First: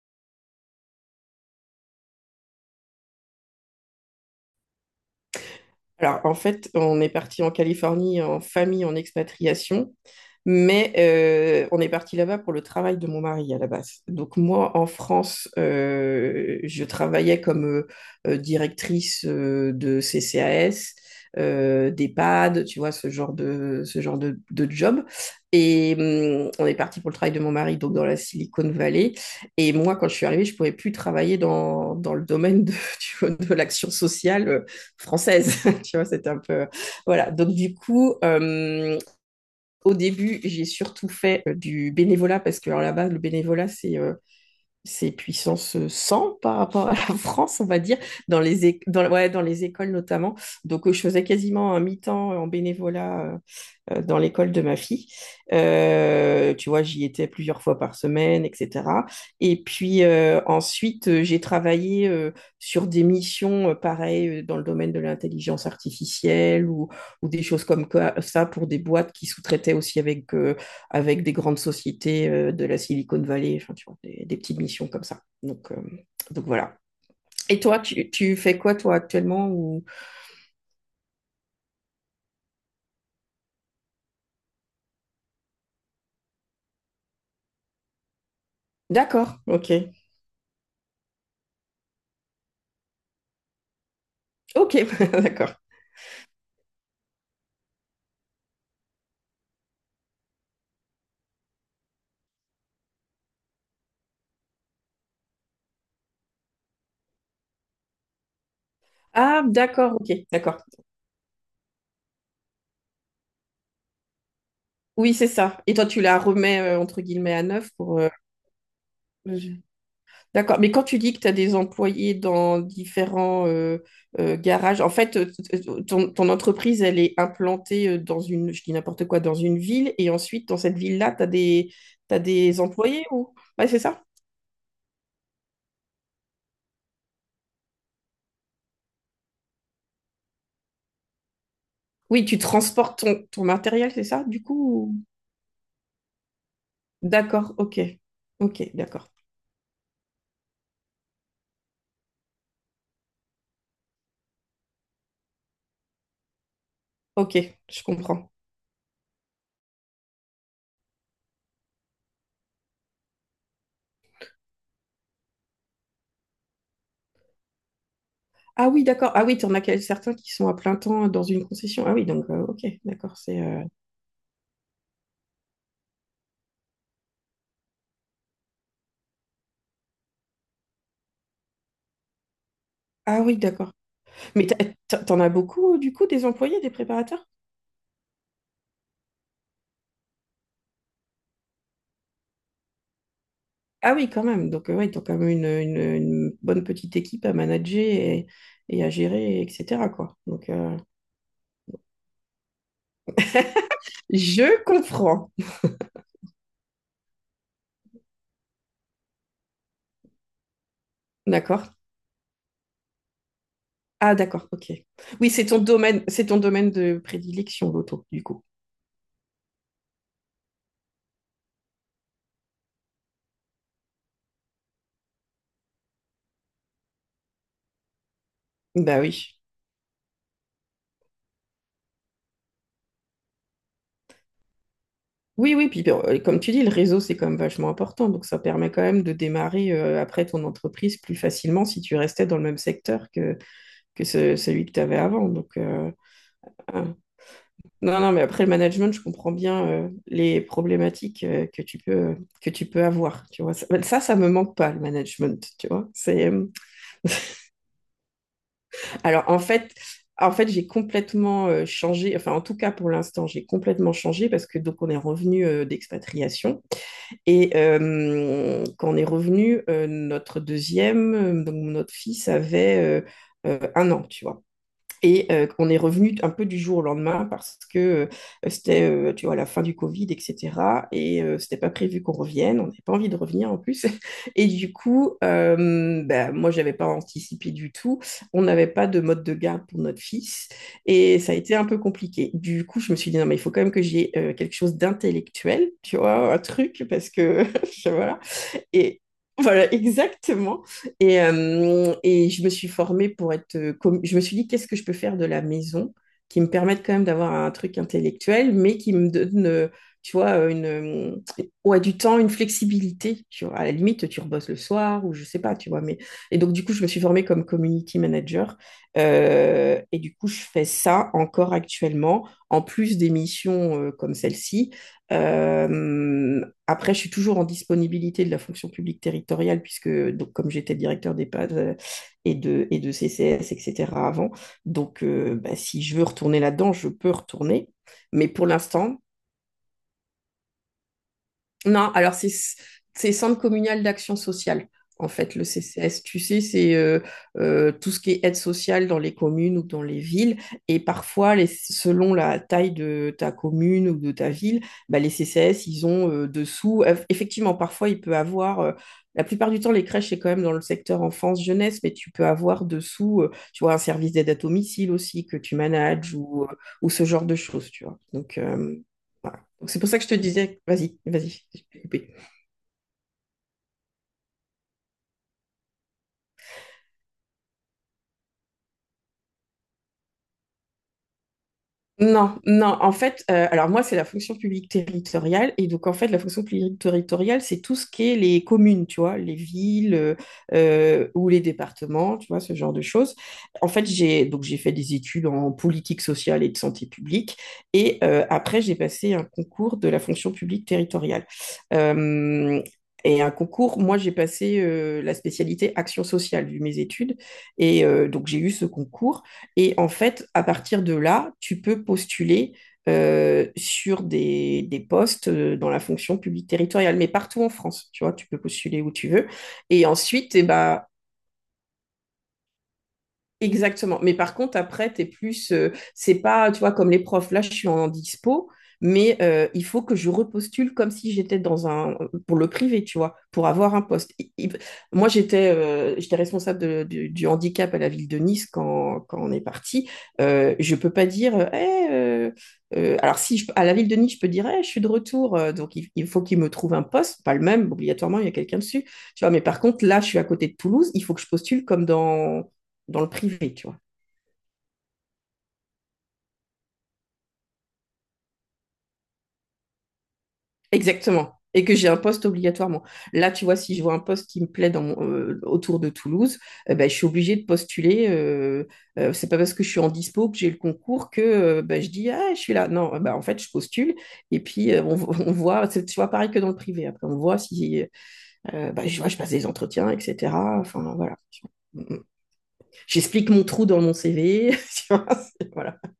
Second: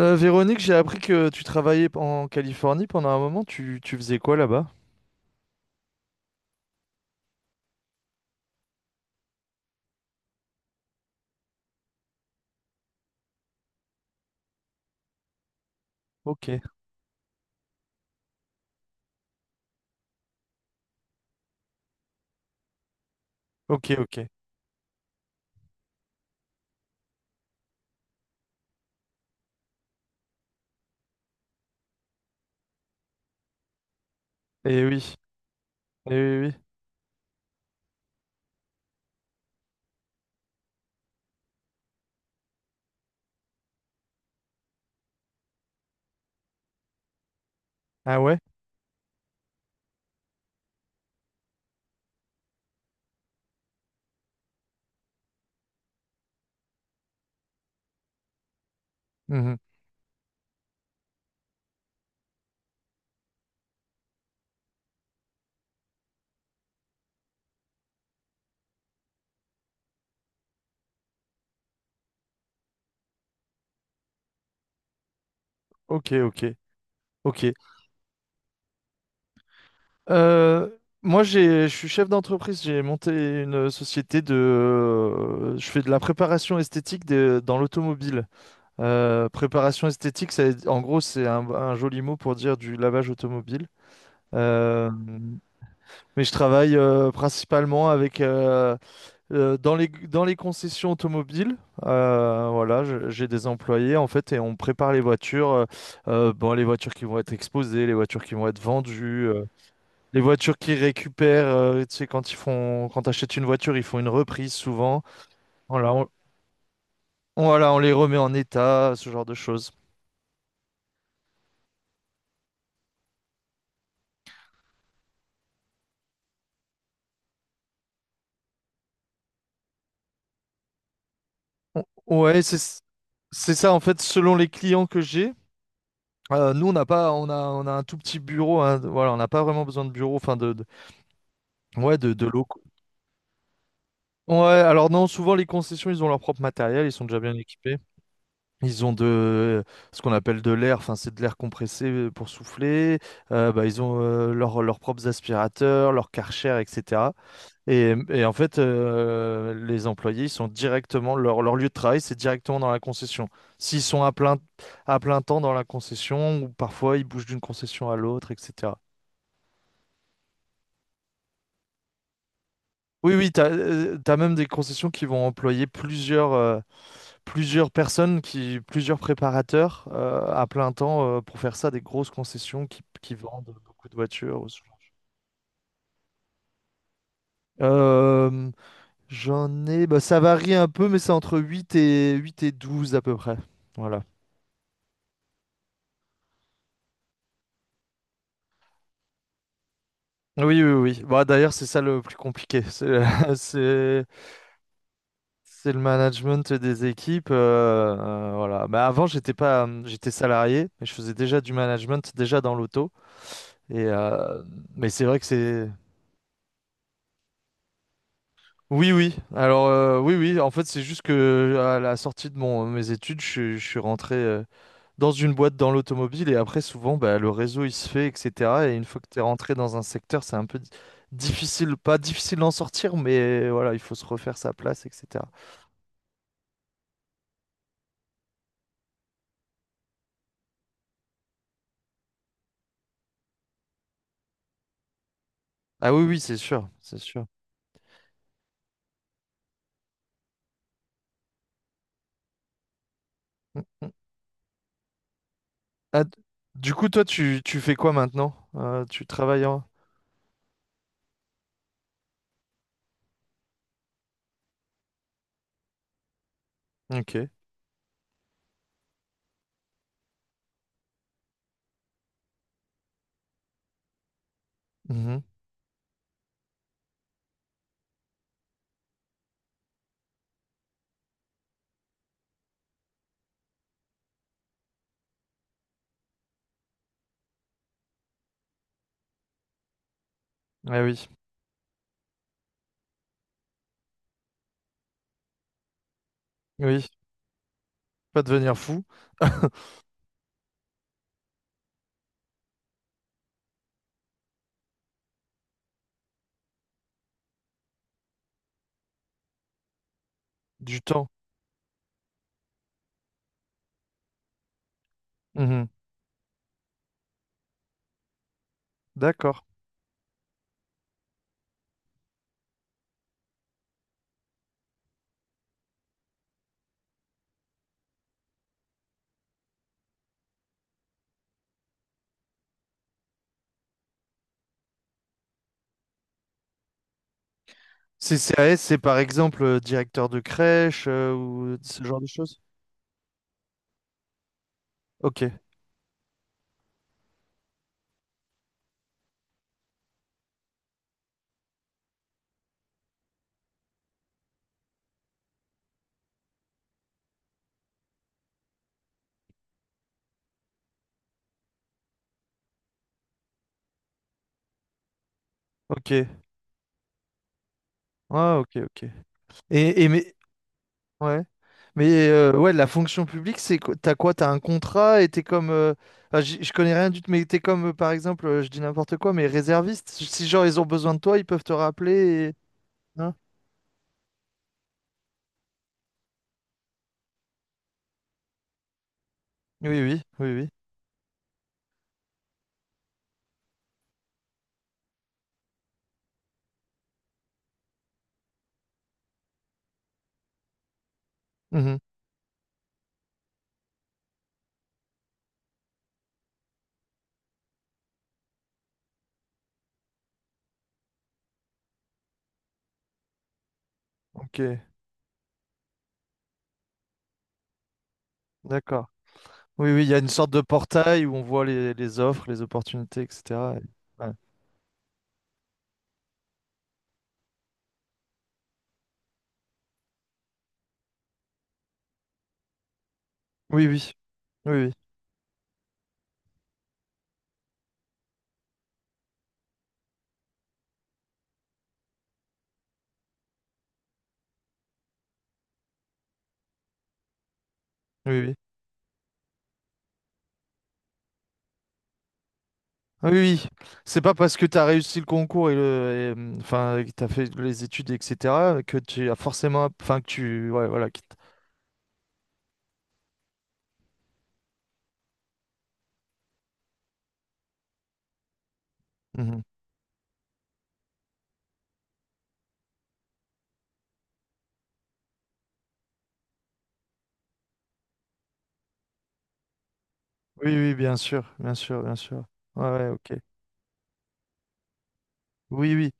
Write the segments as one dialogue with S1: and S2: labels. S1: Véronique, j'ai appris que tu travaillais en Californie pendant un moment. Tu faisais quoi là-bas?
S2: Alors, en fait, on est parti en Californie en famille, en expatriation, mais on est parti là-bas pour le travail de mon mari à la base. Donc, moi, en France,
S1: Ok,
S2: je travaillais comme directrice de CCAS, d'EHPAD, tu vois, ce genre de,
S1: ok,
S2: ce genre
S1: ok.
S2: de, de job. Et on est parti pour le travail de mon mari, donc dans la Silicon Valley. Et moi, quand je suis arrivée, je pouvais plus travailler dans le domaine de, tu vois, de l'action sociale
S1: Eh oui,
S2: française, tu vois,
S1: eh
S2: c'était un
S1: oui, oui.
S2: peu. Voilà, donc du coup, au début, j'ai surtout fait du bénévolat, parce que alors, là-bas, le bénévolat, c'est puissance 100 par rapport à la France, on va dire,
S1: Ah ouais?
S2: dans les, é- dans, ouais, dans les écoles notamment. Donc, je faisais quasiment un mi-temps en bénévolat dans l'école de ma fille. Tu vois, j'y étais plusieurs fois par semaine, etc.
S1: Mhm.
S2: Et puis ensuite, j'ai travaillé sur des missions, pareil, dans le domaine de l'intelligence artificielle ou des choses comme ça pour des boîtes qui sous-traitaient aussi avec des grandes sociétés de la Silicon Valley, enfin, tu vois, des petites missions comme ça. Donc, euh,
S1: Ok, ok,
S2: donc voilà.
S1: ok.
S2: Et toi, tu fais quoi, toi, actuellement ou.
S1: Euh, Moi, je suis chef d'entreprise. J'ai monté une société de. Je fais de la préparation esthétique dans l'automobile.
S2: D'accord, ok.
S1: Préparation esthétique, ça, en gros, c'est un joli mot pour dire du lavage automobile.
S2: Ok,
S1: Euh,
S2: d'accord.
S1: mais je travaille principalement avec. Dans les concessions automobiles. Voilà, j'ai des employés en fait et on prépare les voitures, bon, les voitures qui vont être exposées, les voitures qui vont être vendues,
S2: Ah, d'accord, ok,
S1: les voitures
S2: d'accord.
S1: qui récupèrent, tu sais, quand t'achètes une voiture, ils font une reprise souvent.
S2: Oui, c'est ça. Et toi,
S1: Voilà,
S2: tu la remets, entre guillemets, à neuf
S1: voilà, on les
S2: pour.
S1: remet en état, ce genre de
S2: Je-
S1: choses.
S2: D'accord. Mais quand tu dis que tu as des employés dans différents garages, en fait, ton entreprise, elle est implantée dans une, je dis n'importe quoi, dans une ville. Et ensuite, dans cette ville-là, tu as des, t'as
S1: Ouais,
S2: des
S1: c'est
S2: employés ou.
S1: c'est
S2: Ouais,
S1: ça
S2: c'est
S1: en fait,
S2: ça?
S1: selon les clients que j'ai. Nous, on n'a pas, on a un tout petit bureau, hein, voilà, on n'a pas vraiment besoin de bureau, enfin ouais, de
S2: Oui, tu
S1: locaux.
S2: transportes ton matériel, c'est ça,
S1: Ouais,
S2: du
S1: alors
S2: coup? Ou.
S1: non, souvent les concessions, ils ont leur propre matériel, ils sont déjà bien
S2: D'accord,
S1: équipés.
S2: ok. Ok,
S1: Ils ont
S2: d'accord.
S1: de ce qu'on appelle de l'air, enfin c'est de l'air compressé pour souffler. Bah, ils ont leurs propres aspirateurs, leurs Karcher, etc.
S2: Ok, je
S1: Et
S2: comprends.
S1: en fait, les employés, ils sont directement, leur lieu de travail, c'est directement dans la concession. S'ils sont à plein temps dans la concession, ou parfois ils bougent d'une concession à l'autre,
S2: Ah
S1: etc.
S2: oui, d'accord. Ah oui, tu en as certains qui sont à plein temps dans une concession. Ah oui, donc, ok,
S1: Oui,
S2: d'accord,
S1: oui,
S2: c'est.
S1: t'as, euh, t'as même des concessions qui vont employer plusieurs personnes, plusieurs préparateurs à plein temps pour faire ça, des grosses concessions qui
S2: Ah oui,
S1: vendent
S2: d'accord.
S1: beaucoup de voitures,
S2: Mais
S1: ce genre de
S2: t'en as beaucoup, du coup, des employés, des préparateurs?
S1: choses. J'en ai, bah, ça varie un peu, mais c'est entre huit et 12 à peu près.
S2: Ah
S1: Voilà.
S2: oui, quand même. Donc, ouais, t'as quand même une bonne petite équipe à manager et à gérer, etc., quoi. Donc,
S1: Oui, oui, oui. Bah, d'ailleurs, c'est ça le plus compliqué. C'est c'est-
S2: je comprends.
S1: c'est le management des équipes, voilà. Mais avant, j'étais pas, j'étais salarié, mais je faisais déjà du
S2: D'accord.
S1: management, déjà dans l'auto. Et
S2: Ah,
S1: euh,
S2: d'accord, ok.
S1: mais c'est vrai que
S2: Oui,
S1: c'est.
S2: c'est ton domaine de prédilection, l'auto, du coup.
S1: Oui, oui. Alors oui, oui. En fait c'est juste que à la sortie de mon mes études, je suis rentré dans une boîte dans l'automobile et après souvent bah, le réseau il se fait, etc. Et une
S2: Bah
S1: fois que tu es
S2: oui.
S1: rentré dans un secteur, c'est un peu difficile, pas difficile d'en sortir, mais voilà, il faut se refaire sa place, etc.
S2: Oui, oui, puis bon, comme tu dis, le réseau, c'est quand même vachement important. Donc, ça permet quand même de démarrer après ton entreprise plus facilement si tu restais dans le même secteur celui que tu avais avant. Donc,
S1: Ah oui, oui, c'est sûr, c'est sûr.
S2: non, non, mais après le management, je comprends bien les problématiques que tu peux avoir, tu vois.
S1: Mm,
S2: Ça, bah,
S1: mm.
S2: ça me manque pas, le management, tu vois.
S1: Ah, du coup toi, tu fais quoi maintenant? Tu
S2: Alors, en
S1: travailles en...
S2: fait, j'ai complètement changé, enfin, en tout cas, pour l'instant, j'ai complètement changé parce que, donc, on est revenu d'expatriation.
S1: Ok.
S2: Et quand on est revenu, notre deuxième, donc, notre fils avait 1 an, tu vois.
S1: Mhm.
S2: Et on est revenu un peu du jour au lendemain parce que c'était, tu vois, la fin du Covid, etc. Et c'était pas prévu qu'on revienne. On n'avait pas envie de revenir en plus. Et du coup, ben, moi, j'avais pas anticipé du tout. On n'avait pas de mode de garde pour notre fils.
S1: Ah oui,
S2: Et ça a été un peu compliqué. Du coup, je me suis dit, non, mais il faut quand même que j'ai quelque chose d'intellectuel, tu vois, un truc,
S1: oui.
S2: parce que, voilà,
S1: Pas devenir fou.
S2: et voilà, exactement. Et je me suis formée pour être. Je me suis dit, qu'est-ce que je peux faire de la maison qui me permette quand même d'avoir un truc intellectuel, mais qui me donne, tu vois,
S1: Du temps.
S2: ouais, du temps, une flexibilité. Tu vois, à la limite, tu rebosses le soir ou je sais pas,
S1: Mhm.
S2: tu vois. Mais. Et donc, du coup, je me suis formée comme community manager.
S1: D'accord.
S2: Et du coup, je fais ça encore actuellement, en plus des missions comme celle-ci. Euh, Après, je suis toujours en disponibilité de la fonction publique territoriale, puisque donc, comme j'étais directeur d'EHPAD et de CCS, etc. avant, donc bah, si je veux retourner là-dedans, je peux retourner. Mais pour
S1: CCAS, c'est par
S2: l'instant,
S1: exemple directeur de crèche ou ce
S2: non,
S1: genre de
S2: alors c'est
S1: choses?
S2: c'est Centre communal d'action sociale. En
S1: Ok,
S2: fait, le CCS, tu sais, c'est tout ce qui est aide sociale dans les communes ou dans les villes. Et parfois, selon la taille de ta commune ou de ta ville, bah, les CCS, ils ont dessous. Effectivement, parfois, il peut avoir. La plupart du temps, les crèches, c'est quand même dans le secteur enfance-jeunesse, mais tu peux avoir dessous, tu vois, un service d'aide à domicile aussi que tu
S1: ok.
S2: manages ou ce genre de choses, tu vois.
S1: Ah,
S2: Donc,
S1: ok, ok.
S2: voilà. Donc, c'est
S1: Et
S2: pour ça que je
S1: mais
S2: te disais, vas-y,
S1: ouais.
S2: vas-y.
S1: Mais
S2: APP.
S1: ouais, la fonction publique, c'est quoi? T'as quoi? T'as un contrat et t'es comme. Enfin, je connais rien du tout, mais t'es comme par exemple, je dis n'importe quoi, mais réserviste. Si genre ils ont besoin de toi, ils peuvent te rappeler.
S2: Non, non, en
S1: Hein.
S2: fait, alors moi, c'est la fonction publique territoriale. Et donc, en fait, la fonction publique territoriale, c'est tout ce qui est les communes, tu vois, les
S1: Oui,
S2: villes
S1: oui, oui, oui.
S2: ou les départements, tu vois, ce genre de choses. En fait, j'ai donc j'ai fait des études en politique sociale et de santé publique. Et après, j'ai passé un concours de la fonction publique territoriale.
S1: Mhm.
S2: Euh, Et un concours, moi j'ai passé la spécialité action sociale vu mes études. Et donc j'ai eu ce concours. Et en fait, à partir de là, tu peux postuler sur
S1: Ok,
S2: des postes dans la fonction publique territoriale, mais partout en France, tu vois, tu peux postuler
S1: d'accord.
S2: où tu veux.
S1: Oui, oui,
S2: Et
S1: il y a une sorte
S2: ensuite,
S1: de
S2: eh ben,
S1: portail où on voit les offres, les opportunités, etc.
S2: exactement.
S1: Ouais.
S2: Mais par contre, après, t'es plus. C'est pas, tu vois, comme les profs. Là, je suis en dispo, mais il faut que je repostule comme si j'étais dans un. Pour le privé, tu vois, pour
S1: Oui,
S2: avoir un
S1: oui.
S2: poste.
S1: Oui, oui.
S2: Moi, j'étais responsable du handicap à la ville de Nice quand on est parti. Je peux pas dire. Alors, si je- à la ville de Nice, je peux dire, Eh, je suis de retour, donc il faut qu'il me trouve un poste, pas le même,
S1: Oui,
S2: obligatoirement, il y a
S1: oui.
S2: quelqu'un dessus. Tu vois, mais par contre, là, je suis à côté de Toulouse, il faut que je postule comme dans
S1: Ah,
S2: le
S1: oui, oui.
S2: privé, tu vois.
S1: C'est pas parce que tu as réussi le concours et enfin, que tu fait les études, etc., que tu as forcément, enfin, ouais, voilà.
S2: Exactement. Et que j'ai un poste obligatoirement. Là, tu vois, si je vois un poste qui me plaît autour de Toulouse, eh ben, je suis obligée de postuler. C'est pas
S1: Mhm.
S2: parce que je suis en dispo que j'ai le concours que ben, je dis, ah, je suis là. Non, eh ben, en fait, je postule. Et puis, on voit, tu vois, pareil que dans le privé. Après, on voit si, ben, je vois, je passe des entretiens, etc.
S1: Oui, oui,
S2: Enfin,
S1: bien
S2: voilà.
S1: sûr, bien sûr, bien sûr. Ouais, ouais, ok.
S2: J'explique mon trou dans mon CV. Tu vois,
S1: Oui,
S2: voilà.
S1: oui.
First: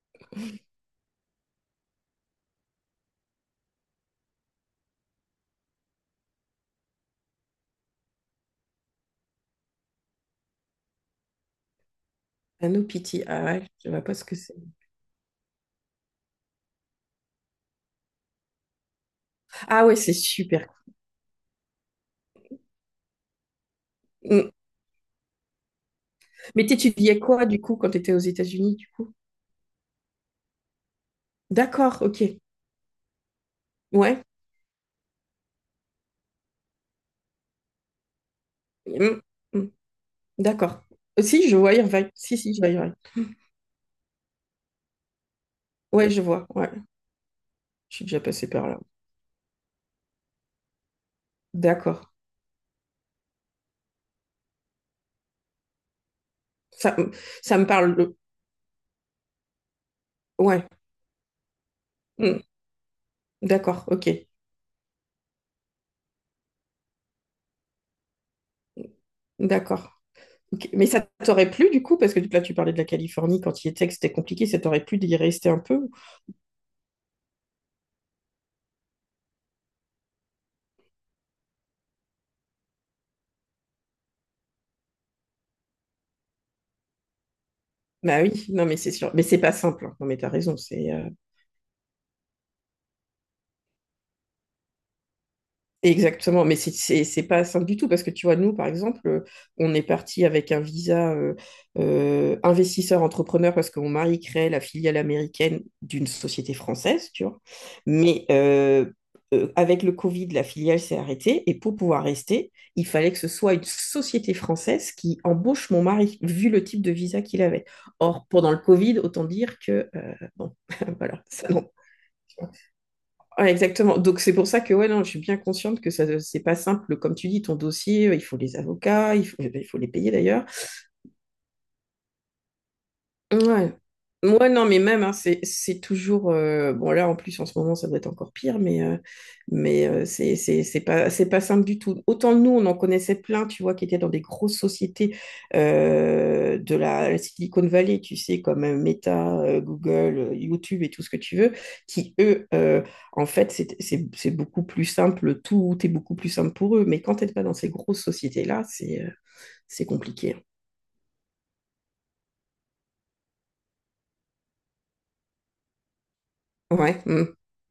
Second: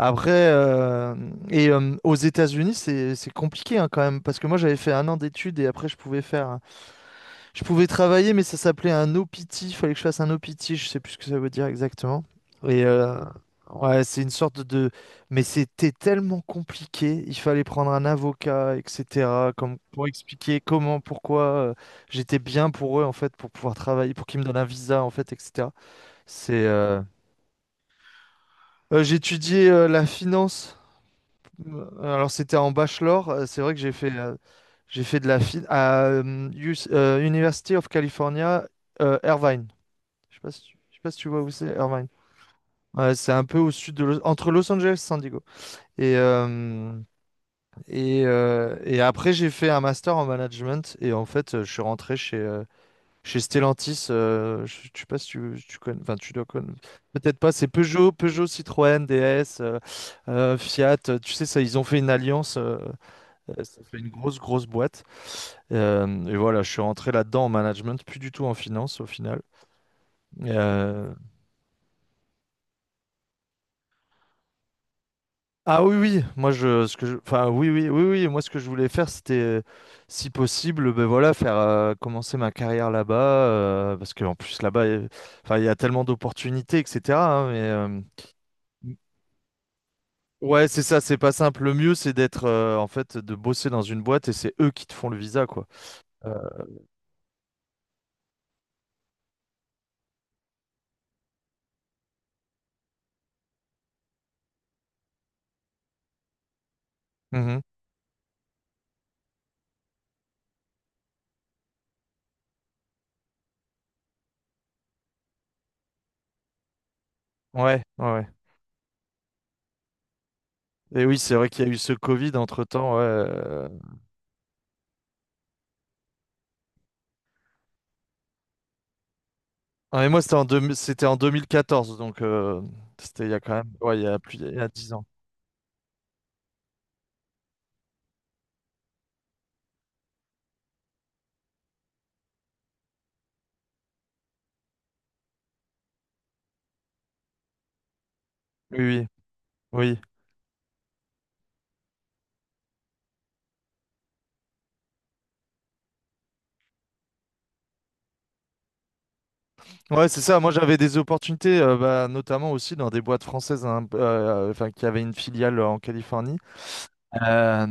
S1: Après, aux États-Unis, c'est compliqué hein, quand même, parce que moi j'avais fait un an d'études et après je pouvais faire. Je pouvais travailler, mais ça s'appelait un OPT. Il fallait que je fasse un OPT. Je sais plus ce que ça veut dire exactement.
S2: Ah,
S1: Et
S2: No
S1: euh,
S2: Pity, ah ouais, je vois
S1: ouais,
S2: pas
S1: c'est
S2: ce
S1: une
S2: que c'est.
S1: sorte de. Mais c'était tellement compliqué. Il fallait prendre un avocat, etc. Comme
S2: Ah ouais,
S1: pour
S2: c'est
S1: expliquer
S2: super.
S1: comment, pourquoi j'étais bien pour eux en fait, pour pouvoir travailler, pour qu'ils me
S2: Mm.
S1: donnent un visa en fait, etc. C'est.
S2: Mais t'étudiais quoi du coup quand t'étais aux États-Unis? Du coup.
S1: J'ai étudié la finance.
S2: D'accord,
S1: Euh,
S2: ok.
S1: Alors c'était en bachelor. C'est vrai que j'ai fait.
S2: Ouais.
S1: J'ai fait de la finance à University of California,
S2: Mm, mm.
S1: Irvine.
S2: D'accord.
S1: Je sais pas si tu vois
S2: Si,
S1: où
S2: je vois
S1: c'est, Irvine.
S2: Irvine. Si, si, je vois Irvine.
S1: Ouais, c'est un peu au sud de entre Los Angeles et San Diego.
S2: Ouais,
S1: Et,
S2: je vois. Ouais,
S1: euh,
S2: je suis déjà
S1: et,
S2: passée par
S1: euh,
S2: là.
S1: et après, j'ai fait un master en management. Et en fait, je suis
S2: D'accord.
S1: rentré chez Stellantis. Je sais pas si tu connais. Enfin, tu dois connaître.
S2: Ça, mm,
S1: Peut-être pas.
S2: ça me
S1: C'est
S2: parle.
S1: Peugeot, Peugeot, Citroën, DS,
S2: Ouais.
S1: Fiat. Tu sais, ça, ils ont fait une
S2: Mm.
S1: alliance, ça
S2: D'accord,
S1: fait une
S2: ok.
S1: grosse, grosse boîte. Et voilà, je suis rentré là-dedans en management, plus du tout en finance au final.
S2: D'accord. Ok. Mais ça
S1: Euh,
S2: t'aurait plu du coup, parce que là tu parlais de la Californie quand il était, que c'était compliqué, ça t'aurait plu d'y rester un
S1: Ah
S2: peu?
S1: oui, oui, moi je, ce que je, enfin oui, oui, oui, oui, moi ce que je voulais faire, c'était, si possible, ben voilà, faire commencer ma carrière là-bas, parce qu'en plus là-bas, enfin il y a tellement d'opportunités, etc. Hein, mais
S2: Bah oui, non mais c'est sûr. Mais c'est pas simple, hein. Non mais t'as raison,
S1: ouais, c'est
S2: c'est.
S1: ça, c'est pas simple. Le mieux, c'est d'être, en fait, de bosser dans une boîte et c'est eux qui te font le visa, quoi. Euh,
S2: Exactement, mais c'est pas simple du tout parce que tu vois, nous, par exemple, on est parti avec un visa investisseur-entrepreneur parce que mon mari crée la filiale américaine d'une société française, tu vois.
S1: mhm.
S2: Mais avec le Covid, la filiale s'est arrêtée et pour pouvoir rester, il fallait que ce soit une société française qui embauche mon mari, vu le type de visa qu'il avait.
S1: Ouais, ouais. Ouais.
S2: Or, pendant le Covid, autant dire que, bon,
S1: Et oui,
S2: voilà,
S1: c'est
S2: ça
S1: vrai qu'il y
S2: non.
S1: a eu ce Covid entre-temps. Ouais.
S2: Ouais, exactement. Donc c'est pour ça que ouais, non, je suis bien consciente que ça, c'est pas simple. Comme tu dis, ton dossier, il faut les avocats, il faut, eh ben, il faut les
S1: Ah, et
S2: payer
S1: moi, c'était en,
S2: d'ailleurs.
S1: deux- c'était en 2014 donc c'était il y a quand même,
S2: Ouais.
S1: ouais, il y a plus,
S2: Moi,
S1: il y
S2: non,
S1: a
S2: mais
S1: 10 ans.
S2: même, hein, c'est toujours. Bon, là, en plus, en ce moment, ça doit être encore pire, mais c'est pas simple du tout. Autant nous, on en connaissait plein, tu vois, qui étaient dans des grosses sociétés de la Silicon Valley, tu sais, comme
S1: Oui, oui,
S2: Meta,
S1: oui.
S2: Google, YouTube et tout ce que tu veux, qui, eux, en fait, c'est beaucoup plus simple, tout est beaucoup plus simple pour eux. Mais quand t'es pas dans ces grosses sociétés-là, c'est
S1: Ouais, c'est
S2: compliqué.
S1: ça. Moi, j'avais des opportunités, bah, notamment aussi dans des boîtes françaises, hein, enfin, qui avaient une filiale en Californie.
S2: Ouais.
S1: Euh,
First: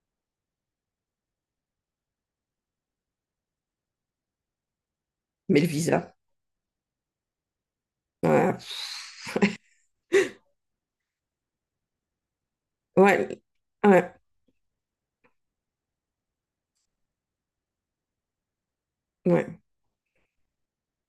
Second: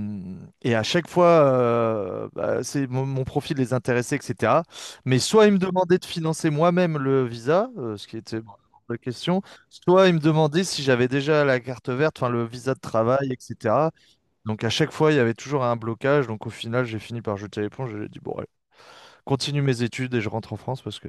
S1: et à chaque fois, bah, c'est mon profil les intéressait, etc. Mais soit ils me
S2: Mais le
S1: demandaient de
S2: visa.
S1: financer moi-même le visa, ce qui était
S2: Ouais.
S1: la question, soit ils me demandaient si j'avais déjà la carte verte, enfin le visa de travail,
S2: Ouais,
S1: etc.
S2: ouais,
S1: Donc à chaque fois, il y avait toujours un blocage. Donc au final, j'ai fini par jeter l'éponge. J'ai dit bon, allez,
S2: ouais.
S1: continue mes études et je rentre en France parce que.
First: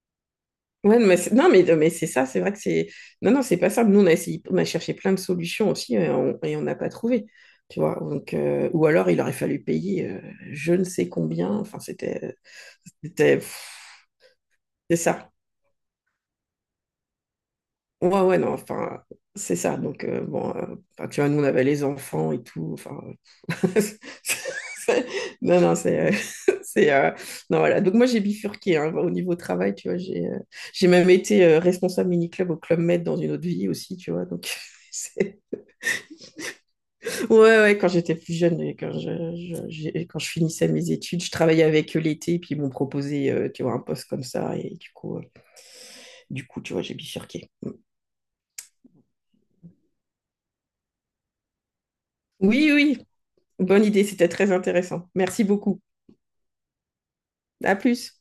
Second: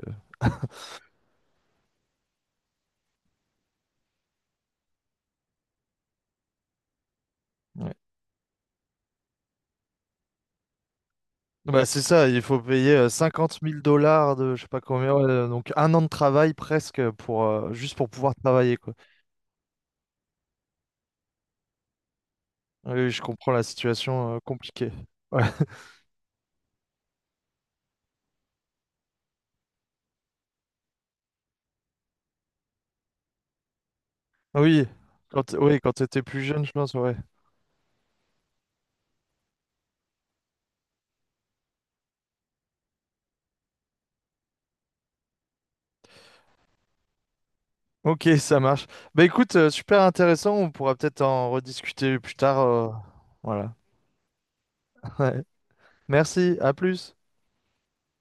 S2: Ouais, mais non, mais c'est ça, c'est vrai que c'est. Non, non, c'est pas simple. Nous, on a essayé, on a cherché plein de solutions aussi et on n'a pas trouvé. Tu
S1: Ouais.
S2: vois, donc, ou alors il aurait fallu payer je ne sais combien. Enfin,
S1: Bah, c'est ça,
S2: c'était.
S1: il faut payer
S2: C'était. Pff,
S1: 50 000 dollars de je sais pas
S2: c'est
S1: combien, ouais,
S2: ça.
S1: donc un an de travail presque pour juste pour
S2: Ouais,
S1: pouvoir
S2: ouais, non,
S1: travailler quoi.
S2: enfin, c'est ça. Donc, bon, enfin, tu vois, nous, on avait les enfants et tout. Enfin,
S1: Oui, je comprends la situation compliquée. Ouais.
S2: non, non, c'est. C'est, non, voilà. Donc, moi, j'ai bifurqué hein, au niveau travail, tu vois. J'ai même été responsable mini-club au Club Med dans une autre vie aussi, tu vois. Donc,
S1: Oui,
S2: c'est-
S1: oui, quand t'étais plus jeune, je pense, ouais.
S2: ouais, ouais, quand j'étais plus jeune, et quand quand je finissais mes études, je travaillais avec eux l'été, puis ils m'ont proposé, tu vois, un poste comme ça. Et du coup, tu vois, j'ai bifurqué.
S1: Ok, ça marche. Bah écoute, super intéressant, on pourra peut-être en rediscuter plus tard.
S2: Oui, oui.
S1: Voilà.
S2: Bonne idée, c'était très intéressant.
S1: Ouais.
S2: Merci beaucoup.
S1: Merci, à plus.
S2: À plus.